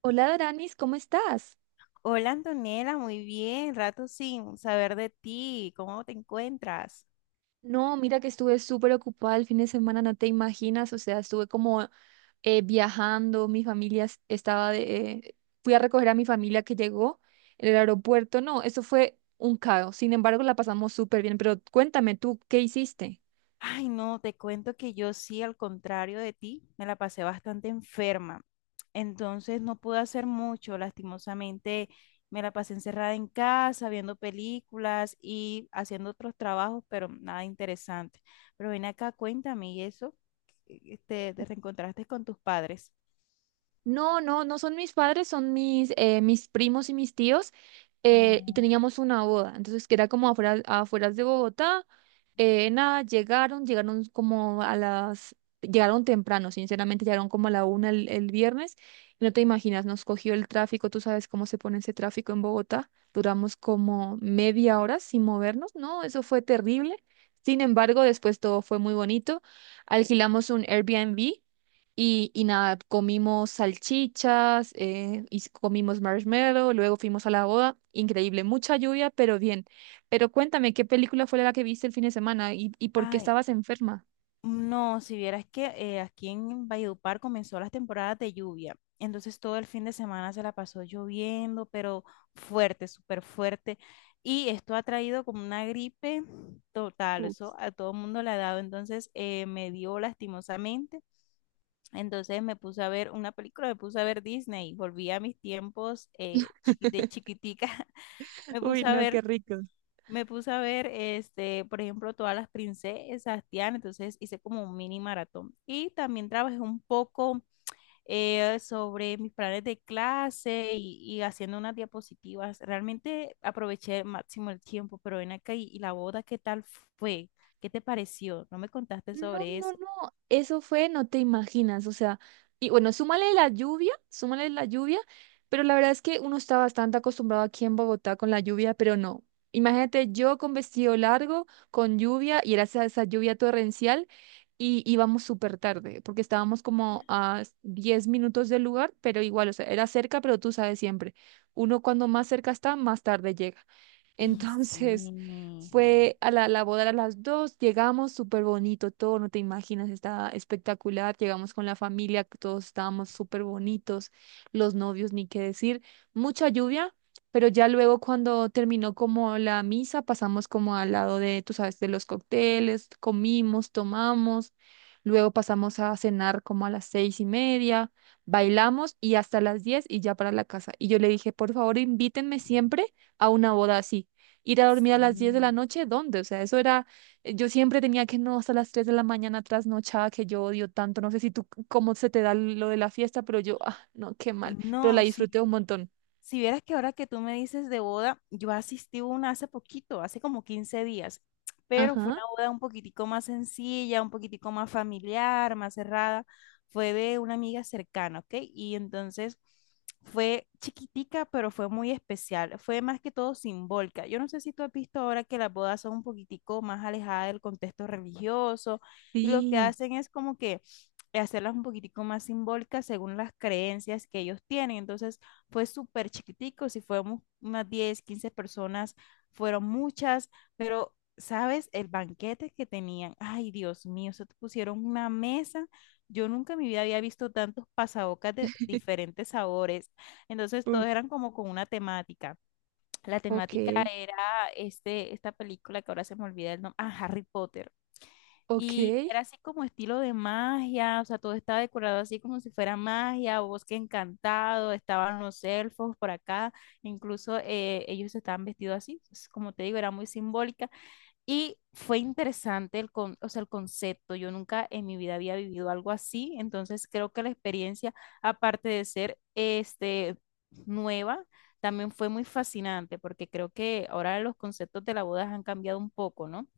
Hola, Aranis, ¿cómo estás? Hola Antonella, muy bien, rato sin saber de ti, ¿cómo te encuentras? No, mira que estuve súper ocupada el fin de semana, no te imaginas, o sea, estuve como viajando, mi familia es- estaba de... fui a recoger a mi familia que llegó en el aeropuerto. No, eso fue un caos, sin embargo la pasamos súper bien, pero cuéntame tú, ¿qué hiciste? Ay, no, te cuento que yo sí, al contrario de ti, me la pasé bastante enferma. Entonces no pude hacer mucho, lastimosamente me la pasé encerrada en casa, viendo películas y haciendo otros trabajos, pero nada interesante. Pero ven acá, cuéntame, ¿y eso? ¿Te reencontraste con tus padres? No, no, no son mis padres, son mis primos y mis tíos. Y Ah. teníamos una boda, entonces que era como afuera, afueras de Bogotá. Nada, llegaron temprano, sinceramente, llegaron como a la 1 el viernes. Y no te imaginas, nos cogió el tráfico, tú sabes cómo se pone ese tráfico en Bogotá. Duramos como media hora sin movernos, ¿no? Eso fue terrible. Sin embargo, después todo fue muy bonito. Alquilamos un Airbnb y nada, comimos salchichas, comimos marshmallow, luego fuimos a la boda. Increíble, mucha lluvia, pero bien. Pero cuéntame, ¿qué película fue la que viste el fin de semana y por qué Ay, estabas enferma? no, si vieras que aquí en Valledupar comenzó las temporadas de lluvia, entonces todo el fin de semana se la pasó lloviendo, pero fuerte, súper fuerte, y esto ha traído como una gripe total, Uh, eso a todo el mundo le ha dado, entonces me dio lastimosamente. Entonces me puse a ver una película, me puse a ver Disney, volví a mis tiempos de chiquitica. Me Uy, puse a no, qué ver, rico. me puse a ver, por ejemplo, todas las princesas, Tiana, entonces hice como un mini maratón. Y también trabajé un poco sobre mis planes de clase y haciendo unas diapositivas. Realmente aproveché el máximo el tiempo, pero ven acá y la boda, ¿qué tal fue? ¿Qué te pareció? No me contaste No, sobre no, eso. no, eso fue, no te imaginas, o sea, y bueno, súmale la lluvia, pero la verdad es que uno está bastante acostumbrado aquí en Bogotá con la lluvia, pero no. Imagínate yo con vestido largo, con lluvia, y era esa lluvia torrencial, y íbamos súper tarde, porque estábamos como a 10 minutos del lugar, pero igual, o sea, era cerca, pero tú sabes siempre, uno cuando más cerca está, más tarde llega. Y sí, Entonces, fue a la boda a las 2, llegamos súper bonito todo, no te imaginas, estaba espectacular, llegamos con la familia, todos estábamos súper bonitos, los novios, ni qué decir, mucha lluvia, pero ya luego cuando terminó como la misa, pasamos como al lado de, tú sabes, de los cócteles, comimos, tomamos, luego pasamos a cenar como a las 6:30, bailamos y hasta las 10 y ya para la casa. Y yo le dije, por favor, invítenme siempre a una boda así, ir a dormir a las 10 de la sí. noche, ¿dónde? O sea, eso era, yo siempre tenía que no hasta las 3 de la mañana trasnochada que yo odio tanto, no sé si tú cómo se te da lo de la fiesta, pero yo, ah, no, qué mal, pero la No, sí, disfruté un montón. si vieras que ahora que tú me dices de boda, yo asistí a una hace poquito, hace como 15 días, pero fue Ajá. una boda un poquitico más sencilla, un poquitico más familiar, más cerrada. Fue de una amiga cercana, ¿ok? Y entonces fue chiquitica, pero fue muy especial. Fue más que todo simbólica. Yo no sé si tú has visto ahora que las bodas son un poquitico más alejadas del contexto religioso, y lo que Sí. hacen es como que hacerlas un poquitico más simbólicas según las creencias que ellos tienen. Entonces, fue súper chiquitico, si fuéramos unas 10 15 personas, fueron muchas, pero, ¿sabes? El banquete que tenían, ay, Dios mío, se te pusieron una mesa. Yo nunca en mi vida había visto tantos pasabocas de diferentes sabores. Entonces, Uf. todos eran como con una temática. La Ok, temática era esta película que ahora se me olvida el nombre, ah, Harry Potter. ok. Y era así como estilo de magia, o sea, todo estaba decorado así como si fuera magia, o bosque encantado, estaban los elfos por acá, incluso ellos estaban vestidos así, pues, como te digo, era muy simbólica. Y fue interesante el, con, o sea, el concepto, yo nunca en mi vida había vivido algo así, entonces creo que la experiencia, aparte de ser nueva, también fue muy fascinante, porque creo que ahora los conceptos de la boda han cambiado un poco, ¿no?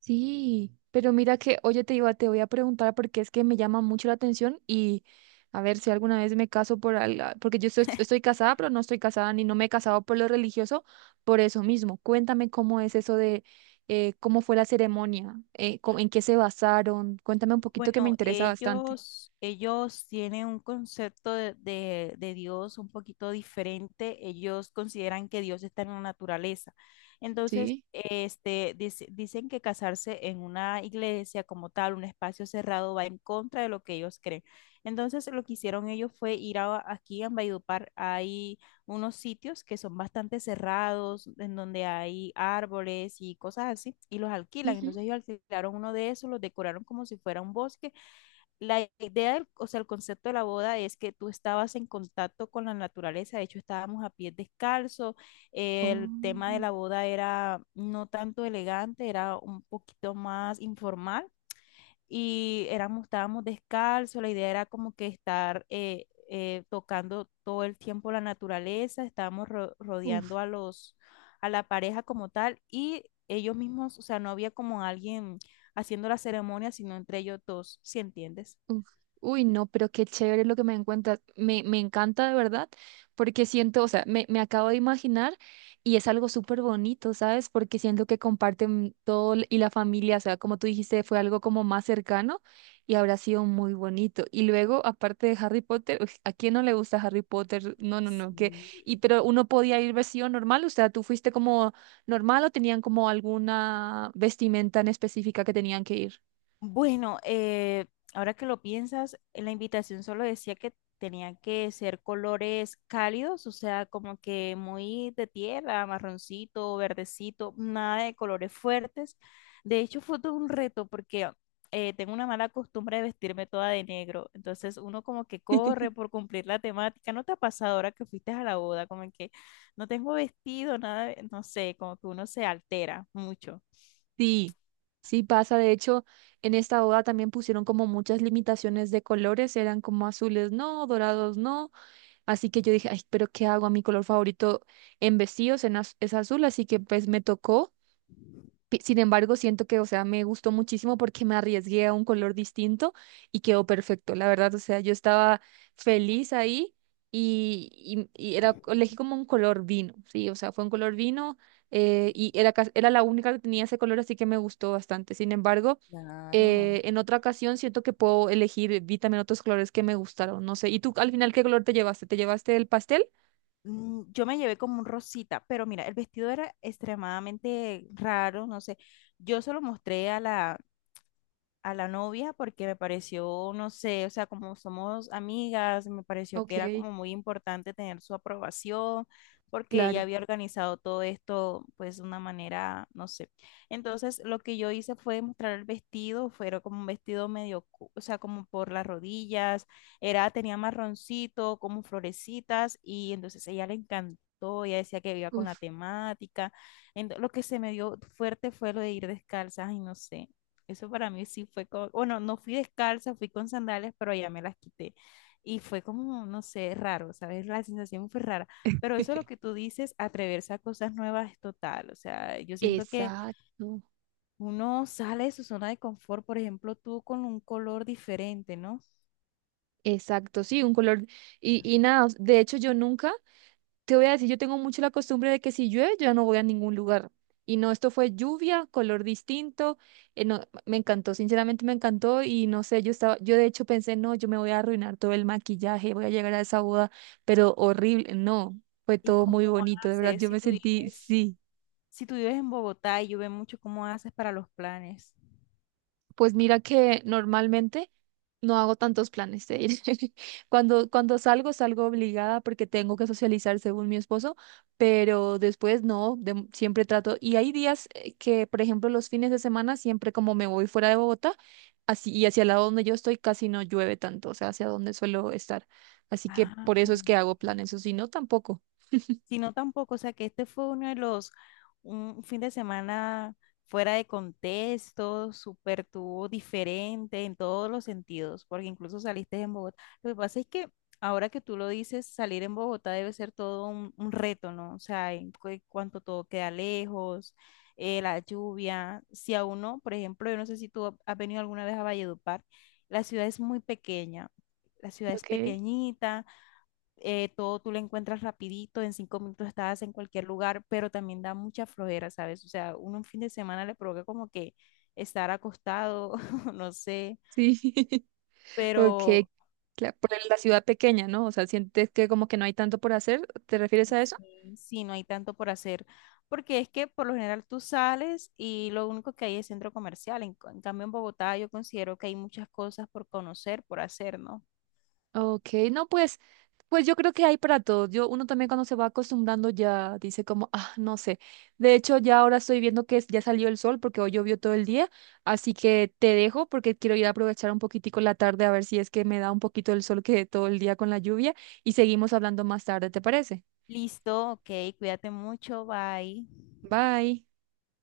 Sí, pero mira que, oye, te voy a preguntar porque es que me llama mucho la atención, y a ver si alguna vez me caso por algo, porque yo estoy casada, pero no estoy casada ni no me he casado por lo religioso, por eso mismo. Cuéntame cómo es eso de, cómo fue la ceremonia, en qué se basaron. Cuéntame un poquito que me Bueno, interesa bastante. ellos tienen un concepto de Dios un poquito diferente. Ellos consideran que Dios está en la naturaleza. Entonces, Sí. Dicen que casarse en una iglesia como tal, un espacio cerrado, va en contra de lo que ellos creen. Entonces, lo que hicieron ellos fue ir a, aquí en Valledupar, unos sitios que son bastante cerrados, en donde hay árboles y cosas así, y los alquilan. Ujú. Entonces ellos alquilaron uno de esos, los decoraron como si fuera un bosque. La idea, o sea, el concepto de la boda es que tú estabas en contacto con la naturaleza, de hecho estábamos a pie descalzo, el tema de la boda era no tanto elegante, era un poquito más informal, y éramos, estábamos descalzos, la idea era como que estar tocando todo el tiempo la naturaleza, estábamos Oh. rodeando a los, a la pareja como tal, y ellos mismos, o sea, no había como alguien haciendo la ceremonia, sino entre ellos dos, ¿si entiendes? Uf. Uy, no, pero qué chévere lo que me encuentras. Me encanta de verdad, porque siento, o sea, me acabo de imaginar y es algo súper bonito, ¿sabes? Porque siento que comparten todo y la familia, o sea, como tú dijiste, fue algo como más cercano y habrá sido muy bonito. Y luego, aparte de Harry Potter, uf, ¿a quién no le gusta Harry Potter? No, no, no, que, y Sí. pero uno podía ir vestido normal, o sea, ¿tú fuiste como normal o tenían como alguna vestimenta en específica que tenían que ir? Bueno, ahora que lo piensas, en la invitación solo decía que tenían que ser colores cálidos, o sea, como que muy de tierra, marroncito, verdecito, nada de colores fuertes. De hecho, fue todo un reto porque tengo una mala costumbre de vestirme toda de negro, entonces uno como que corre por cumplir la temática. ¿No te ha pasado ahora que fuiste a la boda? Como que no tengo vestido, nada, de- no sé, como que uno se altera mucho. Sí, sí pasa. De hecho, en esta boda también pusieron como muchas limitaciones de colores, eran como azules no, dorados no. Así que yo dije, ay, pero ¿qué hago? A mi color favorito en vestidos en es azul, así que pues me tocó. Sin embargo, siento que, o sea, me gustó muchísimo porque me arriesgué a un color distinto y quedó perfecto, la verdad. O sea, yo estaba feliz ahí y era, elegí como un color vino, sí, o sea, fue un color vino y era la única que tenía ese color, así que me gustó bastante. Sin embargo, Claro. En otra ocasión siento que puedo elegir, vi también otros colores que me gustaron, no sé. ¿Y tú al final qué color te llevaste? ¿Te llevaste el pastel? Yo me llevé como un rosita, pero mira, el vestido era extremadamente raro, no sé. Yo se lo mostré a la novia porque me pareció, no sé, o sea, como somos amigas, me pareció Ok, que era como muy importante tener su aprobación, porque ella claro. había organizado todo esto pues de una manera, no sé. Entonces, lo que yo hice fue mostrar el vestido, fue era como un vestido medio, o sea, como por las rodillas, era, tenía marroncito, como florecitas, y entonces a ella le encantó. Ella decía que iba con la Uf, temática. Lo que se me dio fuerte fue lo de ir descalzas, y no sé. Eso para mí sí fue como, bueno, no fui descalza, fui con sandalias, pero ya me las quité. Y fue como, no sé, raro, ¿sabes? La sensación fue rara. Pero eso es lo que tú dices, atreverse a cosas nuevas es total. O sea, yo siento que exacto. uno sale de su zona de confort, por ejemplo, tú con un color diferente, ¿no? Exacto, sí, un color. Y nada, de hecho yo nunca, te voy a decir, yo tengo mucho la costumbre de que si llueve yo ya no voy a ningún lugar. Y no, esto fue lluvia, color distinto. No, me encantó, sinceramente me encantó y no sé, yo de hecho pensé, no, yo me voy a arruinar todo el maquillaje, voy a llegar a esa boda pero horrible, no, fue Y todo cómo muy bonito, de verdad, haces yo si me tú sentí, vives, sí. En Bogotá, y yo veo mucho cómo haces para los planes. Pues mira que normalmente no hago tantos planes de ir. Cuando salgo, salgo obligada porque tengo que socializar según mi esposo, pero después no, siempre trato. Y hay días que, por ejemplo, los fines de semana, siempre como me voy fuera de Bogotá, así, y hacia el lado donde yo estoy casi no llueve tanto, o sea, hacia donde suelo estar. Así que Ah. por eso es que hago planes, o si no, tampoco. Sino tampoco, o sea, que este fue uno de los, un fin de semana fuera de contexto, súper tuvo diferente en todos los sentidos, porque incluso saliste en Bogotá. Lo que pasa es que ahora que tú lo dices, salir en Bogotá debe ser todo un reto, ¿no? O sea, en cuanto todo queda lejos, la lluvia, si a uno, por ejemplo, yo no sé si tú has venido alguna vez a Valledupar, la ciudad es muy pequeña. La ciudad es Okay. pequeñita, todo tú lo encuentras rapidito, en 5 minutos estás en cualquier lugar, pero también da mucha flojera, ¿sabes? O sea, uno un fin de semana le provoca como que estar acostado. No sé, Sí. Ok, pero claro, por la ciudad pequeña, ¿no? O sea, sientes que como que no hay tanto por hacer, ¿te refieres a eso? sí, sí, no hay tanto por hacer, porque es que por lo general tú sales y lo único que hay es centro comercial, en, en cambio en Bogotá yo considero que hay muchas cosas por conocer, por hacer, ¿no? Ok, no, pues, yo creo que hay para todos. Uno también cuando se va acostumbrando ya dice como, ah, no sé. De hecho, ya ahora estoy viendo que ya salió el sol porque hoy llovió todo el día, así que te dejo porque quiero ir a aprovechar un poquitico la tarde a ver si es que me da un poquito el sol, que todo el día con la lluvia. Y seguimos hablando más tarde, ¿te parece? Listo, ok, cuídate mucho, bye. Bye.